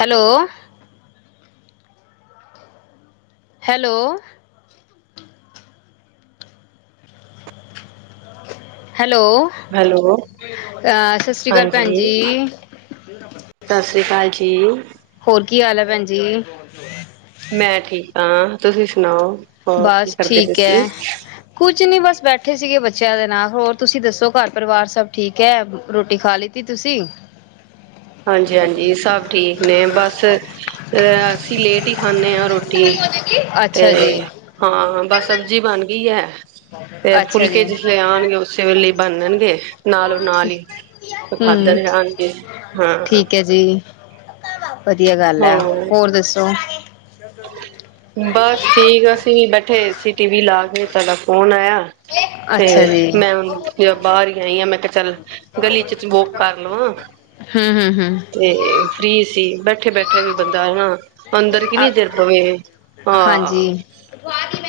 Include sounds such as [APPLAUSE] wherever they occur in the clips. Hello hello hello hello, ਸਤਿ ਸ਼੍ਰੀ ਅਕਾਲ ਭੈਣ ਹਾਂਜੀ ਜੀ। ਸਤਿ ਸ਼੍ਰੀ ਅਕਾਲ ਜੀ। ਹੋਰ ਕੀ ਹਾਲ ਹੈ ਭੈਣ ਜੀ। ਮੈਂ ਠੀਕ ਹਾਂ। ਤੁਸੀਂ ਸੁਣਾਓ। ਹੋਰ ਕੀ ਬਸ ਕਰਦੇ ਪਏ ਠੀਕ ਸੀ? ਹੈ। ਕੁਛ ਨੀ ਬਸ ਬੈਠੇ ਸੀ ਗੇ। ਬੱਚਿਆਂ ਦੇ ਨਾਲ ਹੋਰ ਤੁਸੀਂ ਦੱਸੋ। ਘਰ ਪਰਿਵਾਰ ਸਭ ਠੀਕ ਹੈ ਰੋਟੀ ਖਾ ਲੀ ਤੁਸੀਂ। ਹਾਂਜੀ ' ਹਾਂਜੀ ਸਭ ਠੀਕ ਨੇ। ਬਸ ਅਸੀਂ ਲੇਟ ਹੀ ਖਾਂਦੇ ਹਾਂ ਰੋਟੀ। ਅੱਛਾ ਤੇ ਜੀ ਹਾਂ ਬਸ ਸਬਜ਼ੀ ਬਣ ਗਈ। ਹੈ ਤੇ ਅੱਛਾ ਫੁਲਕੇ ਜੀ ਜਿਸ ਵੇਲੇ ਆਉਣਗੇ ਉਸੇ ਵੇਲੇ ਹੀ ਬਣਨਗੇ ਨਾਲੋਂ ਨਾਲ ਹੀ ਹਮ ਖਾਂਦੇ ਜਾਣਗੇ। ਹਾਂ ਠੀਕ ਹੈ ਜੀ। ਵਧੀਆ ਗੱਲ ਏ ਹਾਂ ਹੋਰ ਦੱਸੋ। ਬਸ ਠੀਕ ਅਸੀਂ ਵੀ। ਏਸੀ ਟੀਵੀ ਲਾ ਕੇ ਤੁਹਾਡਾ ਫੋਨ ਆਇਆ। ਤੇ ਅੱਛਾ ਜੀ ਮੈਂ ਹੁਣ ਬਾਹਰ ਹੀ ਆਈ ਆ। ਮੈਂ ਕਿਹਾ ਚੱਲ ਗਲੀ ਚ ਵੋਕ ਕਰ ਲਵਾਂ। ਹਮ ਹਮ ਹਮ ਤੇ ਫ੍ਰੀ ਸੀ। ਬੈਠੇ ਬੈਠੇ ਵੀ ਬੰਦਾ ਔ ਨਾ। ਅੰਦਰ ਕਿੰਨੀ ਆ ਦੇਰ ਪਵੇ ਹਾਂ ਹਾਂਜੀ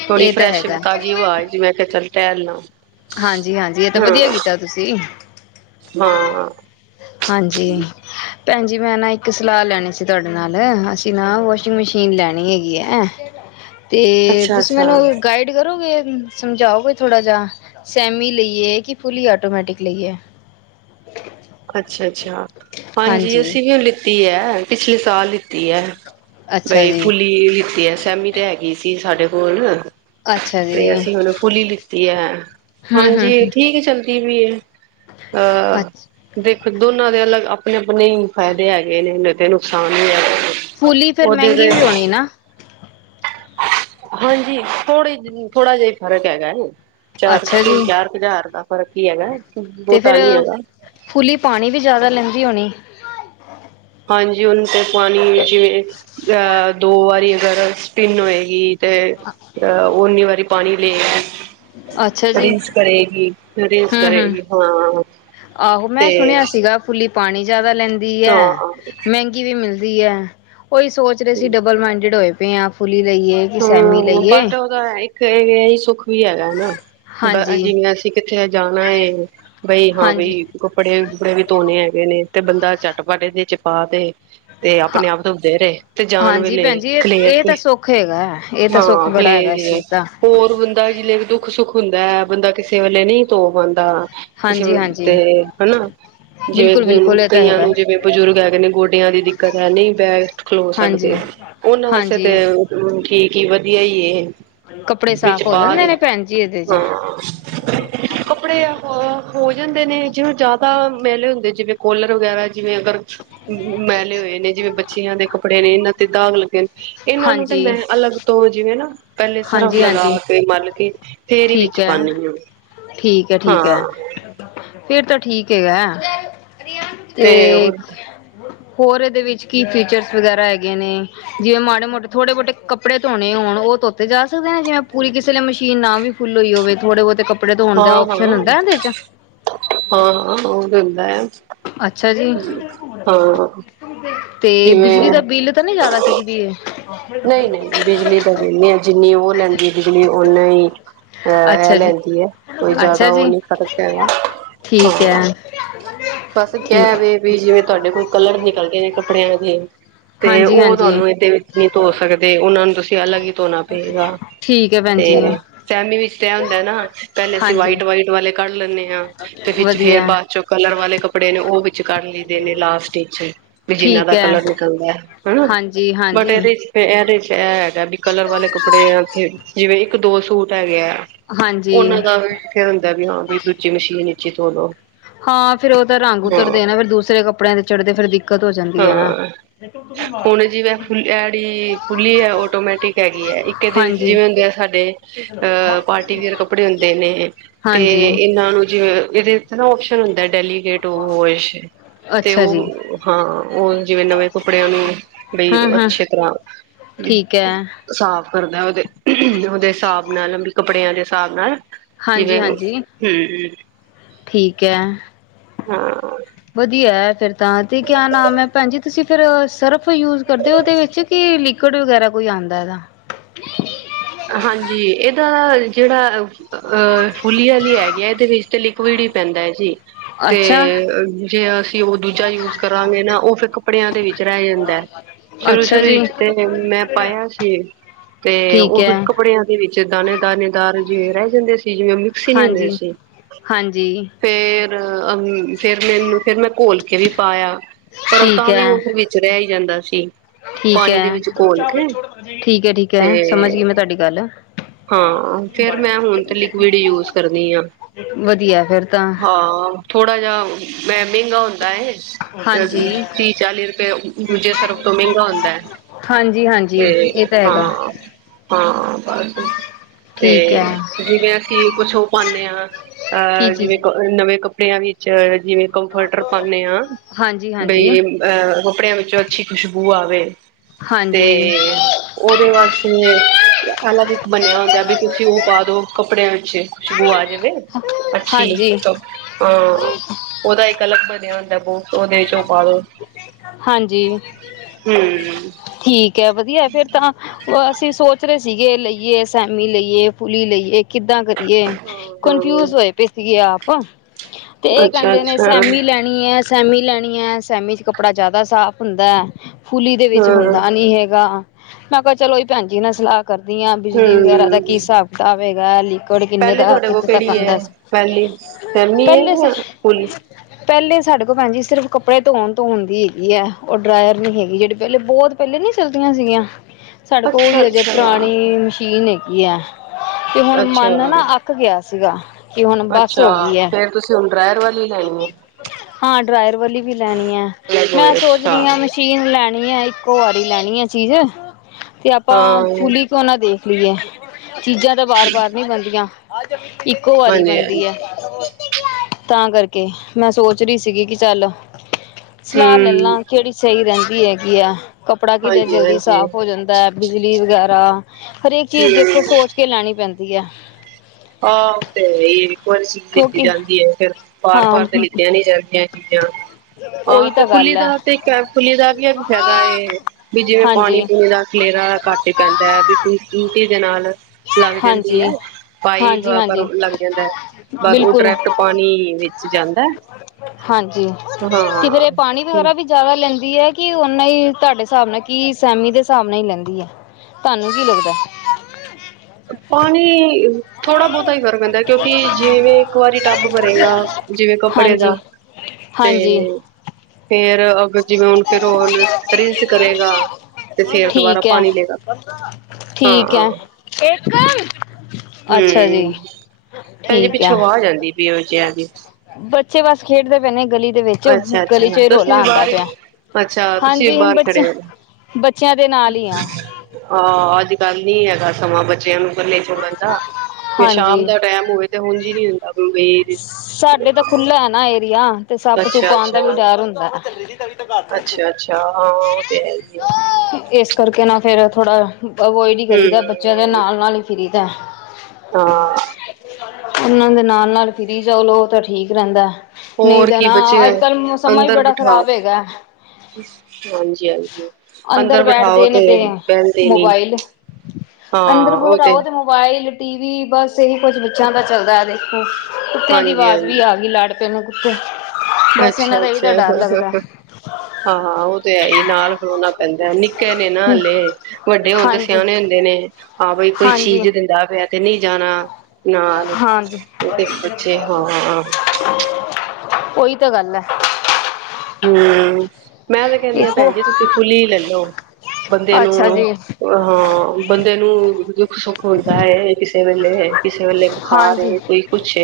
ਥੋੜੀ ਇਹ ਤਾਂ ਫਰੈਸ਼ ਹੈਗਾ ਤਾਜ਼ੀ ਹਵਾ ਜਿਵੇ ਕਿਹਾ ਚੱਲ। ਪਹਿਲਾ ਹਾਂਜੀ ਹਾਂਜੀ, ਇਹ ਤਾਂ ਵਧੀਆ ਕੀਤਾ ਤੁਸੀਂ। ਹਾਂ ਹਾਂਜੀ। ਭੈਣ ਜੀ ਮੈਂ ਨਾ ਇੱਕ ਸਲਾਹ ਲੈਣੀ ਸੀ ਤੁਹਾਡੇ ਨਾਲ। ਅਸੀਂ ਨਾ ਵੋਸ਼ਿੰਗ ਮਸ਼ੀਨ ਲੈਣੀ ਹੈਗੀ ਹੈ। ਏ ਅੱਛਾ ਤੁਸੀਂ ਅੱਛਾ ਮੈਨੂੰ ਗਾਈਡ ਕਰੋਗੇ। ਸਮਝਾਓਗੇ ਥੋੜਾ ਜਿਹਾ। ਸੈਮੀ ਲਈਏ ਕਿ ਫੁੱਲੀ ਆਟੋਮੈਟਿਕ ਲਈਏ। ਅੱਛਾ! ਅੱਛਾ। ਹਾਂਜੀ। ਅਸੀਂ ਵੀ ਉਹ ਲਿੱਤੀ ਹੈ। ਪਿਛਲੇ ਸਾਲ ਲਿੱਤੀ ਹੈ। ਅੱਛਾ ਬਈ ਜੀ ਫੁੱਲੀ ਲਿੱਤੀ ਹੈ। ਸੈਮੀ ਤੇ ਹੈਗੀ ਸੀ ਸਾਡੇ ਕੋਲ। ਅੱਛਾ ਜੀ ਤੇ ਅਸੀਂ ਮਤਲਬ ਫੂਲੀ ਲਿੱਤੀ ਹੈ। ਹੂੰ ਹੂੰ ਹਾਂਜੀ ਹੂੰ ਠੀਕ ਚੱਲਦੀ। ਟੀਵੀ [INAUDIBLE] ਆ। ਅੱਛਾ ਦੇਖੋ, ਦੋਨਾਂ ਦੇ ਅਲੱਗ ਆਪਣੇ-ਆਪਣੇ ਹੀ ਫਾਇਦੇ ਹੈਗੇ ਨਈ ਤੇ ਨੁਕਸਾਨ ਵੀ ਹੈਗੇ ਨੇ। ਫੂਲੀ ਫਿਰ ਮਹਿੰਗੀ ਵੀ ਹੋਣੀ ਨਾ। ਹਾਂਜੀ। ਥੋੜ੍ਹਾ-ਥੋੜਾ ਜਿਹਾ ਫ਼ਰਕ ਹੈਗਾ। ਅੱਛਾ ਜੀ [UNINTELLIGIBLE] ਪਰ ਕੀ ਹੈਗਾ। ਬਹੁ ਤਾਂ ਨਹੀਂ ਹੈਗਾ ਖੁੱਲ੍ਹੀ ਪਾਣੀ ਵੀ ਜ਼ਿਆਦਾ ਲੈਂਦੀ ਹੋਣੀ। ਹਾਂਜੀ, ਉਹਨ ਤੇ ਪਾਣੀ ਜਿਵੇਂ ਅਹ ਦੋ ਵਾਰੀ ਗਰਮ ਤਿੰਨ ਹੋਏਗੀ। ਤੇ ਅ ਓਨੀ ਵਾਰੀ ਪਾਣੀ ਲ ਅੱਛਾ ਜੀ। ਰਸ ਕਰੇਗੀ ਰ ਹੂੰ-ਹੂੰ, ਕਰੇਗੀ ਹਾਂ। ਆਹੋ ਮੈਂ ਤੇ ਸੁਣਿਆ ਸੀਗਾ ਫੁੱਲੀ ਪਾਣੀ ਜ਼ਿਆਦਾ ਲੈਂਦੀ ਹੈ ਹਾਂ ਮਹਿੰਗੀ ਵੀ ਮਿਲਦੀ ਦੀ ਹੈ। ਉਹੀ ਸੋਚ ਰਹੇ ਸੀ, ਡਬਲ ਮਾਇਂਡਡ ਹੋਏ। ਪ ਫੁੱਲ ਲੀ ਲਈਏ, ਕਿ ਸੈਮੀ ਹਾਂ ਲਈਏ। ਬਟ [INAUDIBLE] ਹੈਗਾ ਹੈ ਬ ਹਾਂਜੀ-ਹਾਂਜੀ, ਜਿਵੇਂ ਅਸੀਂ ਕਿੱਥੇ ਜਾਣਾ ਹੈ ਬਈ ਹਾਂ ਬਈ ਕੱਪੜੇ ਕੱਪੜੇ ਵੀ ਧੋਣੇ ਹੈਗੇ ਨੇ ਤੇ ਬੰਦਾ ਚਟਪਟ ਇਹਦੇ ਚ ਪਾ ਦੇ। ਤੇ ਹਾਂ ਆਪਣੇ ਆਪ ਧਦੇ ਰਹੇ ਤੇ ਜਾਨ ਵੀ ਹਾਂਜੀ ਲੈ ਭੈਣ ਜੀ ਇਹ ਖਲੇਰ ਇਹ ਕੇ ਤਾਂ ਸੁੱਖ ਹੈਗਾ ਇਹ ਤਾਂ ਸੁੱਖ ਹਾਂ ਬੜਾ ਹੈਗਾ ਕਲੇਰ ਜ ਇਸ ਹੈ ਚੀਜ਼ ਦਾ। ਹੋਰ ਬੰਦਾ ਜਿ ਦੁੱਖ-ਸੁੱਖ ਹੁੰਦਾ ਬੰਦਾ ਕਿਸੇ ਵੇਲੇ ਨਹੀਂ ਧੋ ਪਾਉਂਦਾ। ਤੇ ਹਾਂਜੀ-ਹਾਂਜੀ, ਹਨਾ ਜੇ ਬਿਲਕੁਲ-ਬਿਲਕੁਲ ਇਹ ਤਾਂ ਕਈਆਂ ਹੈਗਾ ਨੂੰ ਜਿਵੇਂ ਬਜ਼ੁਰਗ ਆ ਗਏ ਨੇ ਗੋਡਿਆਂ ਦੀ ਦਿੱਕਤ ਆ ਨਹੀਂ ਬੈਸਟ ਖਲੋ ਸਕਦੇ ਹਾਂਜੀ। ਆ ਉਹਨਾਂ ਵਾਸਤੇ ਹਾਂਜੀ, ਕੀ ਵਧੀਆ ਇਹ। ਕੱਪੜੇ ਵਿੱਚ ਸਾਫ਼ ਹੋ ਪਾ ਜਾਂਦੇ ਦੇ ਹ ਨੇ ਭੈਣ ਜੀ ਇਹਦੇ 'ਚ ਕੱਪੜੇ ਹੋ ਜਾਂਦੇ ਨੇ ਜਿਂ ਜ਼ਿਆਦਾ ਤਾਂ ਮੇਲੇ ਹੁੰਦੇ ਜਿਵੇਂ ਕੋਲਰ ਵਗੈਰਾ ਜਿਵੇਂ ਅਗਰ ਮੈਲੇ ਹੋਏ ਨੇ ਜਿਵੇਂ ਬੱਚੀਆਂ ਦੇ ਕੱ ਕੱੜੇ ਨੇ ਇਹਨਾਂ ਤੇ ਦਾਗ ਨੇ ਇਹਨਾਂ ਨੂੰ ਤੇ ਹਾਂਜੀ। ਮੈਂ ਅਲੱਗ ਤੋਂ ਹੋ ਜਾਵੇ ਨਾ। ਪਹਿਲੇ ਸਰਫ ਹਾਂਜੀ ਲਗਾ ਹਾਂਜੀ ਕੇ ਮਲ ਕੇ। ਫੇਰ ਹੀ ਵਿੱਚ ਠੀਕ ਹੈ ਪਾਉਂਦੇ ਹਾਂ। ਠੀਕ ਹੈ, ਠੀਕ ਹੈ। ਫੇਰ ਤਾਂ ਠੀਕ ਹੈਗਾ। ਤੇ ਉਹ ਠੀਕ। ਹੋਰ ਇਹਦੇ ਵਿੱਚ ਕੀ ਫੀਚਰਸ ਵਗੈਰਾ ਹੈਗੇ, ਨੇ ਜਿਵੇਂ ਮਾੜੇ ਮੋਟੇ ਥੋੜ੍ਹੇ ਮੋਟੇ ਕੱਪੜੇ ਧੋਣੇ ਹੋਣ ਉਹ ਧੋਤੇ ਜਾ ਸਕਦੇ ਨੇ ਜਿਵੇਂ ਪੂਰੀ ਕਿਸੇ ਲਈ ਮਸ਼ੀਨ ਨਾ ਵੀ ਫੁੱਲ ਹੋਈ ਹੋਵੇ ਥੋੜ੍ਹੇ ਬਹੁਤੇ ਕੱਪ ਹਾਂ-ਹਾਂ-ਹਾਂ-ਹਾਂ, ਉਹ ਤੇ ਹੁੰਦਾ ਹੈ ਅੱਛਾ ਜੀ ਹਾਂ। ਤੇ ਜਿਵੇਂ ਬਿਜਲੀ ਦਾ ਬਿੱਲ ਤਾਂ ਨਹੀਂ ਜ਼ਿਆਦਾ ਖਿੱਚਦੀ ਇਹ ਨਹੀਂ-ਨਹੀਂ, ਬਿਜਲੀ ਦਾ ਬਿੱਲ ਨਹੀ ਹੈ ਜਿੰਨੀ ਉਹ ਲੈਂਦੀ ਬਿਜਲੀ ਉਨਾ ਹੀ ਅਹ ਇਹ ਅੱਛਾ ਜੀ ਲੈਂਦੀ। ਕੋਈ ਅੱਛਾ ਜ਼ਿਆਦਾ ਉਹ ਜੀ ਨੀ ਫਰਕ ਹੈਗਾ ਠੀਕ ਹੈ ਹਾਂ, ਬਸ ਠੀਕ ਕਹਿ ਵੇ ਵੀ ਜਿਵੇਂ ਤੁਹਾਡੇ ਕੋਲ ਕਲਰ ਨਿਕਲਗੇ ਨੇ ਕੱਪੜਿਆਂ ਦੇ ਤੇ ਹਾਂਜੀ ਉਹ ਹਾਂਜੀ ਤੁਹਾਨੂੰ ਇਹਦੇ ਵਿੱਚ ਨੀ ਧੋਹ ਸਕਦੇ ਉਹਨਾਂ ਨੂੰ ਅਲੱਗ ਧੋਣਾ ਪਏਗਾ, ਠੀਕ ਹੈ ਭੈਣ ਜੀ ਤੇ ਸੈਮੀ ਵਿੱਚ ਤੇ ਇਹ ਹੁੰਦਾ ਨਾ ਪਹਿਲੇ ਅਸੀਂ ਹਾਂਜੀ ਵਾਈਟ-ਵਾਈਟ ਵਾਲੇ ਕੱਢ ਲੈਂਨੇ ਆ ਤੇ ਵਿੱਚ ਫੇਰ ਵਧੀਆ ਬਾਅਦ ਚੋਂ ਕਲਰ ਵਾਲੇ ਨੇ ਉਹ ਵਿੱਚ ਕਰ ਲਈ ਦੇ ਨੇ ਲਾਸਟ ਵਿਚ ਵੀ ਜਿੰਨਾਂ ਠੀਕ ਦਾ ਹੈ ਕਲਰ ਨਿਕਲਦਾ ਹਨਾ, ਹਾਂਜੀ ਬਟ ਹਾਂਜੀ ਇਹਦੇ ਇਹਦੇ ਚ ਇਹ ਹੈਗਾ ਬਈ ਕਲਰ ਵਾਲੇ ਕੱਪੜੇ ਆ ਤੇ ਜਿਵੇਂ, ਇੱਕ ਦੋ ਸੂਟ ਹੈਗੇ ਆ। ਹਾਂਜੀ ਉਹਨਾਂ ਦਾ ਵੀ ਫਿਰ [UNINTELLIGIBLE] ਵੀ ਹਾਂ ਬਈ ਦੂਜੀ ਮਸ਼ੀਨ ਵਿੱਚ ਹੀ ਧੋਲੋ। ਹਾਂ, ਫਿਰ ਉਹ ਤਾਂ ਰੰਗ ਹਾਂ-ਹਾਂ, ਉਤਰਦੇ ਨਾ ਫਿਰ ਦੂਸਰੇ ਕੱਪੜਿਆਂ ਤੇ ਚੜ੍ਹਦੇ ਫਿਰ ਦਿੱਕਤ ਹੋ ਜਾਂਦੀ ਹੈ ਨਾ ਹੁਣ ਜਿਵੇਂ [UNINTELLIGIBLE] ਫੁੱਲੀ ਹੈ ਆਟੋਮੈਟਿਕ ਹੈਗੀ ਹੈ, ਇੱਕ ਇਹਦੇ ਵਿੱਚ ਹਾਂਜੀ ਜਿਵੇਂ ਹੁੰਦੇ ਆ ਸਾਡੇ ਅਹ ਪਾਰਟੀ ਵੇਅਰ ਕੱਪੜੇ ਹੁੰਦੇ ਨੇ ਤੇ ਹਾਂਜੀ ਇਹਨਾਂ ਨੂੰ ਜਿਵੇਂ ਇਹਦੇ ਨਾ ਓਪਸ਼ਨ ਹੁੰਦਾ ਡੈਲੀਗੇ ਤੋਂ ਹੋਏ ਸੀ, ਤੇ ਅੱਛਾ ਜੀ ਉਹ ਹਾਂ ਉਹ ਜਿਵੇਂ ਨਵੇਂ ਕੱਪੜਿਆਂ ਨੂੰ ਬਈ ਹਮ ਹਮ ਅੱਛੇ ਤਰ੍ਹਾਂ ਵੀ ਠੀਕ ਹੈ ਸਾਫ ਕਰਦਾ ਉਹਦੇ-ਉਹਦੇ ਹਿਸਾਬ ਨਾਲ ਲੰਬੀ ਕੱਪੜਿਆਂ ਦੇ ਹਿਸਾਬ ਨਾਲ ਹਾਂਜੀ-ਹਾਂਜੀ ਜਿਵੇਂ ਹਮ ਠੀਕ ਹੈ। ਹਾਂ। ਵਧੀਆ ਫਿਰ ਤਾਂ ਤੇ ਕਿਆ ਨਾਮ ਹੈ ਭੈਣ ਜੀ ਤੁਸੀਂ ਫੇਰ ਸਰਫ ਯੂਜ ਕਰਦੇ ਹੋ ਉਹਦੇ ਵਿੱਚ ਕਿ ਲਿਕੁਡ ਵਗੈਰਾ ਕੋਈ ਆਦਾ ਇਹਦਾ। ਹਾਂਜੀ, ਇਹਦਾ ਜਿਹੜਾ ਅਹ ਫੁਲੀ ਵਾਲੀ ਹੈਗੀ ਇਹਦੇ ਵਿੱਚ ਤੇ ਲਿਕੁਡ ਹੀ ਪੈਂਦਾ ਜੀ। ਤੇ ਅੱਛਾ ਜੇ ਅਸੀਂ ਉਹ ਦੂਜਾ ਯੂਜ ਕਰਾਂਗੇ ਨਾ ਉਹ ਫਿਰ ਕੱਪ ਕੱਪੜਿਆਂ ਦੇ ਵਿੱਚ ਵਿੱਚ ਰਹਿ ਜਾਂਦਾ ਅੱਛਾ ਸ਼ੁਰੂ-ਸ਼ੁਰੂ ਜੀ ਵਿੱਚ ਤੇ ਮੈਂ ਪਾਇਆ ਸੀ ਤੇ ਠੀਕ ਉਹ ਹੈ ਕੱਪੜਿਆਂ ਦੇ ਵਿੱਚ ਦਾਣੇੇ-ਦਾਣੇ ਦਾਰ ਜੇ ਰਹਿ ਜਾਂਦੇ ਸੀ। ਜਿਵੇਂ ਮਿਕਸੀ ਨੀ ਹੁੰਦੀ ਹਾਂਜੀ ਸੀ ਹਾਂਜੀ ਫੇਰ ਫੇਰ ਮੈਨੂੰ ਫਿਰ ਮੈਂ ਘੋਲ ਕੇ ਵੀ ਪਾਇਆ। ਪਰ ਉਹ ਠੀਕ ਤਾਂ ਵੀ ਹੈ ਉਹ ਫਿਰ ਵਿਚ ਰਹਿ ਹੀ ਜਾਂਦਾ ਸੀ। ਜੀ। ਠੀਕ ਹੈ ਠੀਕ ਹੈ ਠੀਕ ਹੈ ਸਮਝ ਤੇ ਗਈ ਮੈਂ ਤੁਹਾਡੀ ਗੱਲ। ਹਾਂ ਫੇਿਰ ਮੈਂ ਹੁਣ ਤਾਂ ਲੀਕਵਡ ਯੂਜ ਕਰਦੀ ਆ ਵਧੀਆ ਫਿਰ ਤਾਂ ਹਾਂ ਥੋੜਾ ਜਿਹਾ ਮੈਂ ਮਹਿੰਗਾ ਹੁੰਦਾ ਹੈ ਹਾਂਜੀ ਤੀਹ ਚਾਲੀ ਰੁਪਏ ਦੂਜੇ ਸਫ ਤੋਂ ਮਹਿੰਗਾ ਹੁੰਦਾ ਹੈ ਹਾਂਜੀ ਹਾਂਜੀ ਤੇ ਇਹ ਤਾਂ ਹੈਗਾ ਹਾਂ ਹਾਂ ਬਸ ਤੇ ਠੀਕ ਹੈ ਜਿਵੇਂ ਅਸੀਂ ਕੁਛ ਉਹ ਪਾਨੇ ਆ ਕੀ ਅਹ ਚੀਜ਼ ਜਿਵੇਂ ਨਵੇਂ ਕੱਪ ਕੱਪੜਿਆਂ ਵਿੱਚ ਜਿਵੇਂ ਕੰਫਰਟਰ ਪਾਨੇ ਆ, ਹਾਂਜੀ ਹਾਂਜੀ ਬਈ ਅ ਕੱਪੜਿਆਂ ਵਿੱਚ ਅੱਛੀ ਖੁਸ਼ਬੂ ਬੂ ਆਵੇ ਤੇ ਹਾਂਜੀ ਉਹਦੇ ਵਸ ਤੇ ਅਲਾ ਦੀ ਬਣਿਆ ਹੁੰਦਾ ਵੀ ਤੁਸੀਂ ਉਹ ਪਾ ਦੋ ਕੱਪੜਿਆਂ ਵਿੱਚ ਖੁਸ਼ਬੂ ਆ ਜੈ ਅੱਛੀ ਹਾਂਜੀ ਕਬ ਉਹਦਾ ਏ ਅਲੱਗ ਬਣਿਆ ਹੁੰਦਾ ਬਹੁ ਉਹਦੇ ਚੋਂ ਪਾ ਦੋ ਹਾਂਜੀ ਹੂੰ ਠੀਕ ਹੈ ਵਧੀਆ ਫੇਰ ਤਾਂ ਅਸੀਂ ਸੋਚ ਰੇ ਸੀ ਲਈਏ ਸੈਮੀ ਲਈਏ ਫੁਲੀ ਲਈਏ ਕਿੱਦਾਂ ਕਰੀਏ ਹਾਂ ਕਨਫਿਊਜ਼ ਹੋਏ ਪਏ ਸੀਗੇ ਆਪ ਤੇ ਇਹ ਅੱਛਾ ਕਹਿੰਦੇ ਨੇ ਅੱਛਾ ਸੈਮੀ ਲੈਣੀ ਹ ਸੈਮੀ ਲੈਣੀ ਹੈ ਸੈਮੀ ਚ ਕੱਪੜਾ ਜਿਆਦਾ ਸਾਫ ਹੁੰਦਾ ਐ ਫੁਲੀ ਦੇ ਵਿੱਚ ਹਾਂ ਹੁੰਦਾ ਨਹੀਂ ਹੈਗਾ ਮੈਂ ਕਹਾ ਚਲੋ ਭੈਣਜੀ ਨਾ ਸਲਾਹ ਕਰਦੀਆਂ ਬਿਜਲੀ ਵਗੈਰਾ ਦਾ ਹੂੰ ਕੀ ਹਿਸਾਬ ਕਿਤਾਬ [UNINTELLIGIBLE] ਪਹਿਲੇ ਦਾ ਤੁਹਾਡੇ ਕੋਲ ਕਿੱਥੇ ਤੱਕ ਕਿਹੜੀ ਹੈ ਆਉਂਦਾ ਪਹਿਲੀ ਸੈਮੀ ਹੈ ਪਹਿਲੇ ਜਾ ਫੁੱਲ ਪਹਿਲੇ ਸਾਡੇ ਕੋਲ ਭੈਣ ਜੀ ਸਿਰਫ ਕੱਪੜੇ ਧੋਣ ਧੋਣ ਦੀ ਹੈਗੀ ਹ ਉਹ ਡਰਾਇਰ ਨਹੀਂ ਹੈਗੀ ਜਿਹੜੀ ਪਹਿਲੇ ਬਹੁਤ ਪਹਿਲੇ ਨਹੀਂ ਚੱਲਦੀਆਂ ਸੀਗੀਆਂ ਸਾਡੇ ਅੱਛਾ ਕੋਲ ਅਜੇ ਅੱਛਾ ਪੁਰਾਣੀ ਮਸ਼ੀਨ ਹੈ [UNINTELLIGIBLE] ਤੇ ਹੁਣ ਅੱਛਾ ਮਨ ਨਾ ਅੱਕ ਗਿਆ ਸੀ ਗਾ ਕੀ ਹੁਣ ਬਸ ਹੋ ਗਈ ਹੈ ਡਰੈਵਰ ਹਾਂ ਡਰਾਈਰ ਵਾਲੀ ਵੀ ਲੈਣੀ ਏ, ਅਲੱਗ ਮੈਂ ਹੋਏ ਸੋਚ ਅੱਛਾ ਰਹੀ ਆ ਮਸ਼ੀਨ ਇੱਕੋ ਵਾਰੀ ਲੈਣੀ ਹ ਚੀਜ਼ ਤੇ ਆਪਾਂ ਹਾਂ ਫੂਲੀ ਕਿਉਂ ਨਾ ਦੇਖ [UNINTELLIGIBLE] ਚੀਜ਼ਾਂ ਤਾਂ ਬਾਰ-ਬਾਰ ਨਹੀ ਬਣਦੀਆਂ- ਹਜ [UNINTELLIGIBLE] ਇੱਕੋ ਵਾਰੀ ਬਣਦੀ ਹੈ ਹਾਂਜੀ-ਹਾਂਜੀ, ਤਾਂ ਕਰ ਕੇ ਮੈਂ ਸੋਚ ਰਹੀ ਸੀਗੀ ਕਿ ਚੱਲ ਸਲਾਹ ਲੈ ਹੂੰ, ਲਾਂ ਕਿਹੜੀ ਸਹੀ ਹੇਣ ਕੀ ਹੈ ਕੀ ਆ ਕੱਪੜਾ ਕਿਤੇ ਜਲਦੀ ਹਾਂਜੀ-ਹਾਂਜੀ। ਸਾਫ਼ ਹੋ ਜਾਂਦਾ ਹੈ, ਬਿਜਲੀ ਵਗੈਰਾ ਹਰੇਕ ਚੀਜ਼ ਦੇਖੋ ਹੂੰ, ਸੋਚ ਕੇ ਲੈਣੀ ਪੈਂਦੀ ਵਧੀਆ ਆਹੋ ਉਹ ਤੇ ਹੈ ਇੱਕ ਵਾਰੀ ਚੀਜ਼ ਲੀਤੀ ਕਿਉਂਕਿ ਜਾਂਦੀ ਹੈ ਫਿਰ ਵਾਰ-ਵਾਰ ਤੇ ਹਾਂ ਲਿਤੀਆਂ ਨੀ ਜਾਂਦੀਆਂ ਚੀਜ਼ਾਂ, ਆਹ ਉਹੀ ਤੇ ਤਾਂ ਫੁੱਲੀ ਗੱਲ ਹੈ ਦਾ ਤੇ ਇੱਕ ਫੁੱਲੀ ਦਾ ਵੀ ਫਾਇਦਾ ਇਹ ਵੀ ਜਿਵੇਂ ਪਾਣੀ ਹਾਂਜੀ ਪੁਣੀ ਦਾ ਖਲੇਰਾ ਘੱਟ ਹੀ ਪੈਂਦਾ ਹੈ ਵੀਤੀ ਦੇ ਨਾਲ ਲੱਗ ਜਾਂਦੀ ਹਾਂਜੀ ਹੈ ਪਾਈਪ ਹਾਂਜੀ ਭ ਹਾਂਜੀ ਲੱਗ ਜਾਂਦਾ ਹੈ ਬਸ ਉਹ ਬਿਲਕੁਲ ਡਰੈਕਟ ਪਾਣੀ ਵਿੱਚ ਜਾਂਦਾ, ਹਾਂਜੀ, ਤੇ ਫੇਰ ਇਹ ਪਾਣੀ ਹਾਂ। ਵਗੈਰਾ ਵੀ ਜ਼ਿਆਦਾ- ਲੈਂਦੀ ਹੈ ਕਿ ਉਨ੍ਹਾਂ ਹੀ ਤੁਹਾਡੇ ਹਿਸਾਬ ਨਾਲ ਕੀ ਸੈਮੀ ਦੇ ਹਿਸਾਬ ਨਾਲ ਹੀ ਲੈਂਦੀ ਹੈ ਤੁਹਾਨੂੰ ਕੀ ਲੱਗਦਾ ਪਾਣੀ ਥੋੜਾ ਬਹੁਤਾ ਹੀ ਫ਼ਰਕ ਪੈਂਦਾ ਕਿਉਂਕਿ ਜਿਵੇਂ ਇੱਕ ਵਾਰੀ ਟੱਬ ਭਰੇਗਾ ਜਿਵੇਂ ਕੱਪੜੇ ਹਾਂਜੀ ਦਾ ਤੇ ਹਾਂਜੀ ਫੇਰ ਜਿਵੇਂ ਹੁਣ ਫਿਰ ਹੁਣ ਰਿੰਸ ਕਰੇਗਾ ਤੇ ਫੇਰ ਦੁਬਾਰਾ ਠੀਕ ਹੈ ਪਾਣੀ ਲਏਗਾ ਠੀਕ ਹੈ ਹਾਂ [UNINTELLIGIBLE] ਅੱਛਾ ਜੀ ਹਮ ਭੈਣ ਜੀ ਠੀਕ ਪਿੱਛੋਂ ਹੈ ਆਵਾਜ਼ ਆਦੀ ਪਈ ਬਚੀਆਂ ਦੀ ਬੱਚੇ ਬਸ ਖੇਡਦੇ ਪਏਣੇ ਗਲ਼ੀ ਵਿਚ ਦੇ ਵਿੱਚ ਅੱਛਾ ਗਲੀ ਚੋਂ ਅੱਛਾ ਹੀ ਤੁਸੀਂ ਵੀ ਰੋਲਾ ਆਦ ਅੱਛਾ। ਤੁਸੀਂ ਬਾਹਰ ਖੜੇ ਹੋ ਬੱਚਿਆਂ ਦੇ ਨਾਲ ਹੀ ਆ ਹਾਂ ਅੱਜਕੱਲ ਨੀ ਹੈ- ਦਾ ਸਮਾਂ ਬੱਚਿਆਂ ਨੂੰ ਮੱਲੇ ਜੋੜਨ ਦਾ ਫੇਰ ਸ਼ਾਮ ਹਾਂਜੀ ਦਾ ਟੈਮ ਹੋਵੇ ਤੇ ਉਝ ਇ ਨੀ ਹੁੰਦਾ [UNINTELLIGIBLE] ਸਾਡੇ ਤਾਂ ਖੁੱਲ੍ਹਾ ਹੈ ਨਾ ਇਹ ਤੇ ਸੱਪ-ਸੁੱਪ ਅੱਛਾ ਪਾਉਣ ਦਾ ਵੀ ਅੱਛਾ ਡਰ ਹੁੰਦਾ ਅੱਛਾ-ਅੱਛਾ ਹਾਂ ਉਹ ਤੇ ਹੈ ਹੀ ਆ ਹੈ ਇਸ ਕਰਕੇ ਨਾ ਫਿਰ ਥੋੜਾ ਅਵੋਇਡ ਹੀ ਕਰੀਦਾ ਬੱਚਿਆਂ ਦੇ ਹੂੰ ਨਾਲ- ਨਾਲ ਹੀ ਫਿਰੀ [UNINTELLIGIBLE] ਹਾਂ। ਉਹਨਾਂ ਦੇ ਨਾਲ-ਨਾਲ ਕੀ ਚਲ ਉਹ ਤਾਂ ਠੀਕ ਰਹਿੰਦਾ। ਨਹੀਂ ਹੋਰ ਤਾਂ ਕੀ ਨਾ ਬਚਿਆ ਅੱਜ ਕੱਲ ਸਮਾਂ ਹੀ ਅੰਦਰ ਬੜਾ ਬਿਠਾ, ਖ਼ਰਾਬ ਹੈਗਾ ਹਾਂਜੀ- ਹਾਂਜੀ, ਅੰਦਰ ਬਿਠਾਓ ਤੇ ਬਹਿਿੰਦੇ ਨੀ ਮੋਬਾਇਲ ਅੰਦਰ ਹਾਂ ਉਹ ਤੇ ਬਿਠਾਓ ਮੋਬਾਇਲ ਟੀ ਵੀ ਬਸ ਇਹੀ ਕੁਛ ਪਛਾਂ ਦਾ ਚੱਲਦਾ। ਹਮ ਕੁੱਤਿਆਂ ਦੀ ਆਵਾਜ਼ ਵੀ ਹਾਂਜੀ-ਹਾਂਜੀ ਆ ਗਈ ਲਾੜ। ਕਿਤੇ ਨਾ ਕਿਤੇ। ਅੱਛਾ-ਅੱਛਾ ਹਾਂ ਉਹ ਤੇ ਹੈ ਹੀ ਨਾਲ ਖਲੋਣਾ ਪੈਂਦਾ ਨਿੱਕੇ ਨੇ ਨਾ ਹਲੇ ਵੱਡੇ ਹੋਣ ਤੇ ਹਾਂਜੀ ਸਿਆਣੇ ਹੁੰਦੇ ਨੇ ਹਾਂ ਬਈ ਕੋਈ ਹਾਂਜੀ ਚੀਜ਼ ਦਿੰਦਾ ਪਿਆ। ਤੇ ਨਹੀਂ ਜਾਣਾ ਨਾਲ ਹਾਂਜੀ ਤੇ ਪੁੱਛੇ ਹਾਂ। ਉਹੀ ਤਾਂ ਗੱਲ ਹੈ। ਹਮ ਮੈਂ ਤੇ ਕਹਿੰਦੀ ਹਾਂ ਇਹੋ ਭੈਣ ਜੀ ਤੁਸੀਂ ਫੁੱਲ ਲੈਲੋ ਬੰਦੇ ਨੂੰ ਅੱਛਾ ਜੀ ਹਾਂ ਬੰਦੇ ਨੂੰ ਦੁੱਖ-ਸੁੱਖ ਹੁੰਦਾ ਹੈ ਕਿਸੇ ਵੇਲੇ ਕਿਸੇ ਵਲੇ ਬੁਖਾਰ ਹਾਂਜੀ ਕੋਈ ਕੁੱਛ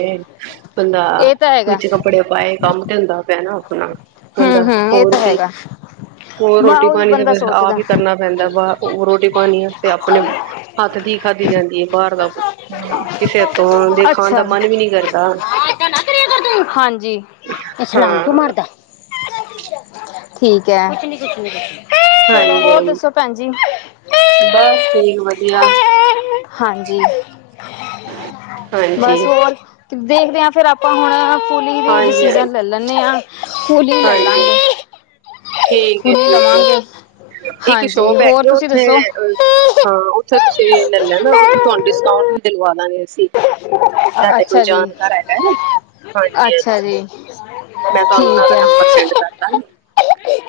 ਬੰਦਾ ਇਹ ਤਾਂ ਹੈਗਾ ਵਿੱਚ ਕੱਪੜੇ ਪਾਏ ਕੰਮ ਤੇ ਹੁੰਦਾ ਪ ਨਾ ਸੁਣਾ ਹੂੰ ਕਦਾ ਹੂੰ ਇਹ ਹੋਰ ਤਾਂ ਕੀ ਹੈਗਾ ਹੋਰ ਮੈਂ ਰੋਟੀ ਉਹੀ ਪਾਣੀ ਤਾਂ ਬੰਦਾ ਫਿਰ ਆਪ ਸੋਚਦਾ। ਹੀ ਕਰਨਾ ਪੈਂਦਾ ਬ ਰੋਟੀ ਪਾਣੀ ਵਾਤੇ ਆਪਣੇ ਹੱਥ ਦੀ ਖਾਧੀ ਜਾਂਦੀ ਹੈ ਬਾਹਰ ਦਾ ਕਿਸੇਥੋਂ ਦੇ ਖਾਣ ਦਾ ਅੱਛਾ ਜੀ। ਮਨ ਵੀ ਨੀ ਕਰਦਾ ਹਾਂ ਏਦਾਂ ਨਾ ਕਰਿਆ ਕਰ ਤੂੰ। ਹਾਂਜੀ। ਇਹ ਛਲਾਂਗ ਹਾਂ ਮਾਰਦਾ ਠੀਕ ਹੈ ਚਲੋ ਹੋਰ ਹਾਂਜੀ-ਹਾਂਜੀ ਦੱਸੋ ਭੈਣਜੀ ਬਸ ਠੀਕ ਵਧੀਆ ਹਾਂਜੀ ਹਾਂ ਬਸ ਹਾਂਜੀ। ਹੋਰ ਦੇਖਦੇ ਹਾਂ ਫੇਰ ਆਪਾਂ ਹੁਣ। ਫੂਲੀ ਵੀ ਹਾਂਜੀ ਡਿਸੀਜ਼ਨ ਲੈ ਹਾਂਜੀ ਲੈਂਦੇ ਹਾਂ। ਕੁੂਲੀ ਲ ਲਾਂ ਹਾਂਜੀ ਗ। ਠੀਕ ਹੈ, ਠੀਕ ਹੈ, ਇੱਕ ਹਾਂਜੀ ਸ਼ੋਪ ਹੋਰ ਹੈਗੀ ਆ ਤੁਸੀਂ ਉੱਥੇ ਦੱਸੋ? ਹਾਂ ਉੱਥੇ ਤੁਸੀਂ ਲੈ ਲੈ ਨਾ ਉੱਥੇ ਤੁਹਾਨੂੰ ਡਿਸਕਾਊਂਟ ਵੀ ਦਿਲਵਾ ਲਾਗੇ। [UNINTELLIGIBLE] ਅ ਸਾ ਤੇ ਕੋਈ ਅੱਛਾ ਜੀ, ਜਾਣ ਘਰ ਹੈਗਾ ਅੱਛਾ ਹਾਂਜੀ-ਹਾਂਜੀ। ਜੀ ਮੈਂ ਤੁਹਾਨੂੰ ਉਹ ਠੀਕ ਦਾ ਨੰਬਰ ਸੈਂਡ ਐ। ਕਰਦਾ।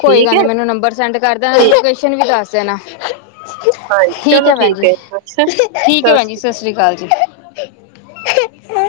ਕੋਈ ਗੱਲ ਨੀ ਮੈਨੂੰ ਨੰਬਰ ਸੈਂਡ ਕਰਦਾ‌ ਠੀਕ ਹੈ ਲੋਕੇਸ਼ਨ ਵੀ ਦੱਸ, ਚਨਾ [UNINTELLIGIBLE] ਹਾਂਜੀ ਠੀਕ ਚਲੋ ਹੈ ਭੈਣ ਜੀ ਅੱਛਾ ਠੀਕ ਹੈ, ਸਤਿ ਭੈਣ ਜੀ ਸ਼੍ਰੀ ਸਤਿ ਸ੍ਰੀ ਅਕਾਲ ਜੀ, [INAUDIBLE]